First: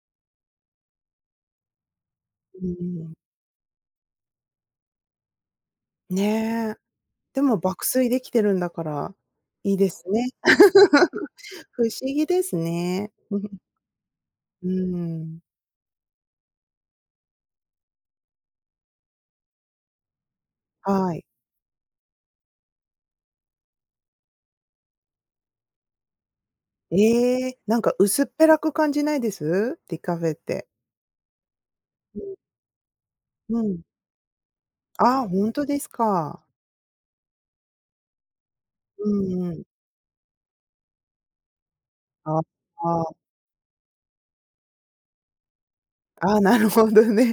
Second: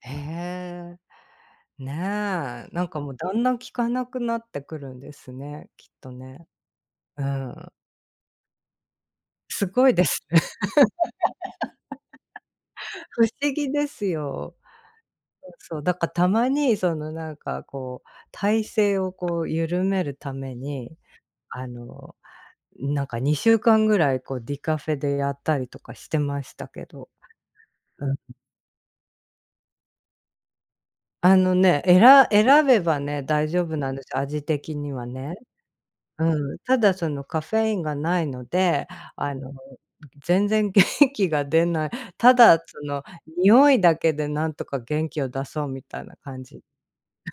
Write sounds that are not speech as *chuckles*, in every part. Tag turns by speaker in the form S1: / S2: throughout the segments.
S1: へえ。ね
S2: う
S1: え、なんか
S2: ー
S1: もう
S2: ん。
S1: だんだん効かなくなってくるんですね、きっとね。
S2: ね。
S1: う
S2: でも、
S1: ん。
S2: 爆睡できてるんだから、
S1: す
S2: いい
S1: ご
S2: で
S1: いで
S2: す
S1: す。
S2: ね。*laughs* 不思議です
S1: *laughs*
S2: ね。
S1: 不
S2: う
S1: 思
S2: ん。
S1: 議ですよ。
S2: うん。
S1: うん、そう、だか、たまにその何かこう、体勢をこう緩めるために、
S2: はい。
S1: あの、なんか2週間ぐらいこうディカフェでやったりとかしてましたけど。
S2: ええ、なんか
S1: うん。
S2: 薄っぺらく感じないです？ディカフェって。
S1: あのね、え
S2: う
S1: ら
S2: ん。
S1: 選べばね、大
S2: う
S1: 丈夫
S2: ん。
S1: なんですよ、味的には
S2: ああ、
S1: ね。
S2: ほんとですか。
S1: うん、ただそのカフェインがないので、
S2: う
S1: あ
S2: ん
S1: の、
S2: うん。
S1: 全然元気が出ない。た
S2: あ、
S1: だその
S2: ああ。
S1: 匂いだけでなんとか元気を出そうみたいな
S2: ああ、
S1: 感
S2: な
S1: じ。
S2: るほどね。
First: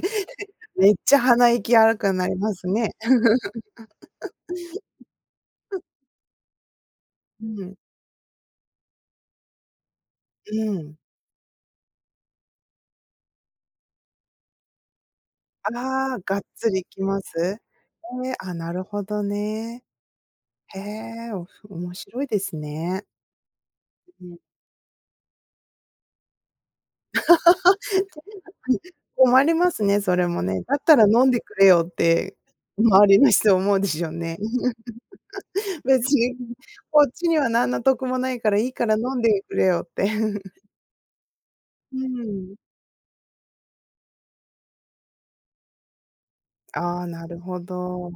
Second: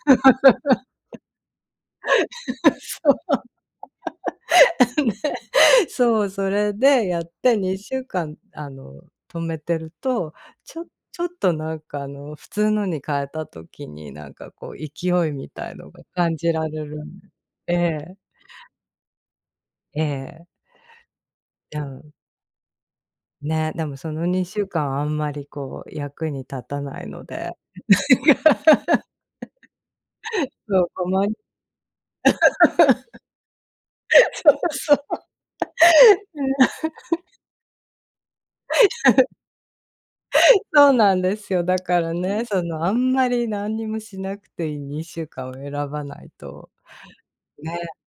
S2: めっちゃ鼻息荒くなりますね。*laughs*
S1: そう。ね、そう、それでやっ
S2: う
S1: て
S2: ん。
S1: 2週間、あの、止めてると、
S2: う
S1: ちょ
S2: ん。
S1: ちょっと何かあの普通のに変えた時に、なんかこう勢いみたいのが
S2: ああ、
S1: 感
S2: がっ
S1: じら
S2: つりい
S1: れ
S2: き
S1: るん
S2: ます？
S1: ええ。
S2: ええ、ああ、なるほどね。
S1: ええ。
S2: へえ。お、すご、
S1: う
S2: 面
S1: ん。
S2: 白いですね。
S1: ね、でもそ
S2: う
S1: の
S2: ん。
S1: 2週間はあんまりこう役に立たないので。
S2: *laughs* 困りますね、それも
S1: *laughs*
S2: ね。だっ
S1: そう、
S2: た
S1: た
S2: ら飲
S1: ま
S2: ん
S1: に。
S2: でくれよって、周りの人思うでしょう
S1: *laughs*
S2: ね。
S1: そうそう。
S2: 別に、
S1: うん。
S2: こっちには何の得もないから、いいから飲んでくれよって。*chuckles*
S1: *laughs* そうなんですよ、だ
S2: う
S1: からね、
S2: ん。
S1: そのあんまり何にもしなくていい2週間を選ばないと、
S2: ああ、なる
S1: ね。
S2: ほ
S1: *chuckles*
S2: ど。う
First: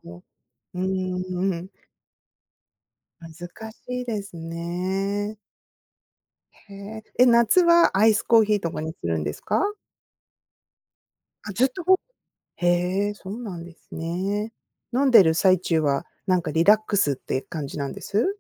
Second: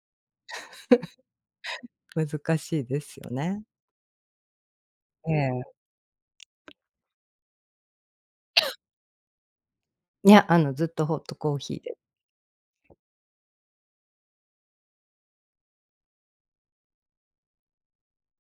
S2: ーん、うん。
S1: 難しいですよ
S2: 難し
S1: ね。
S2: いです
S1: え
S2: ね。
S1: え。
S2: へえ。え、夏はアイスコーヒーと
S1: *coughs*
S2: かにするんですか？
S1: ね、あの、ずっとホット
S2: あ、
S1: コー
S2: ずっ
S1: ヒー
S2: とホ
S1: で
S2: へえ、そうなんですね。飲んでる最中は、何かリラックスって感じなんです？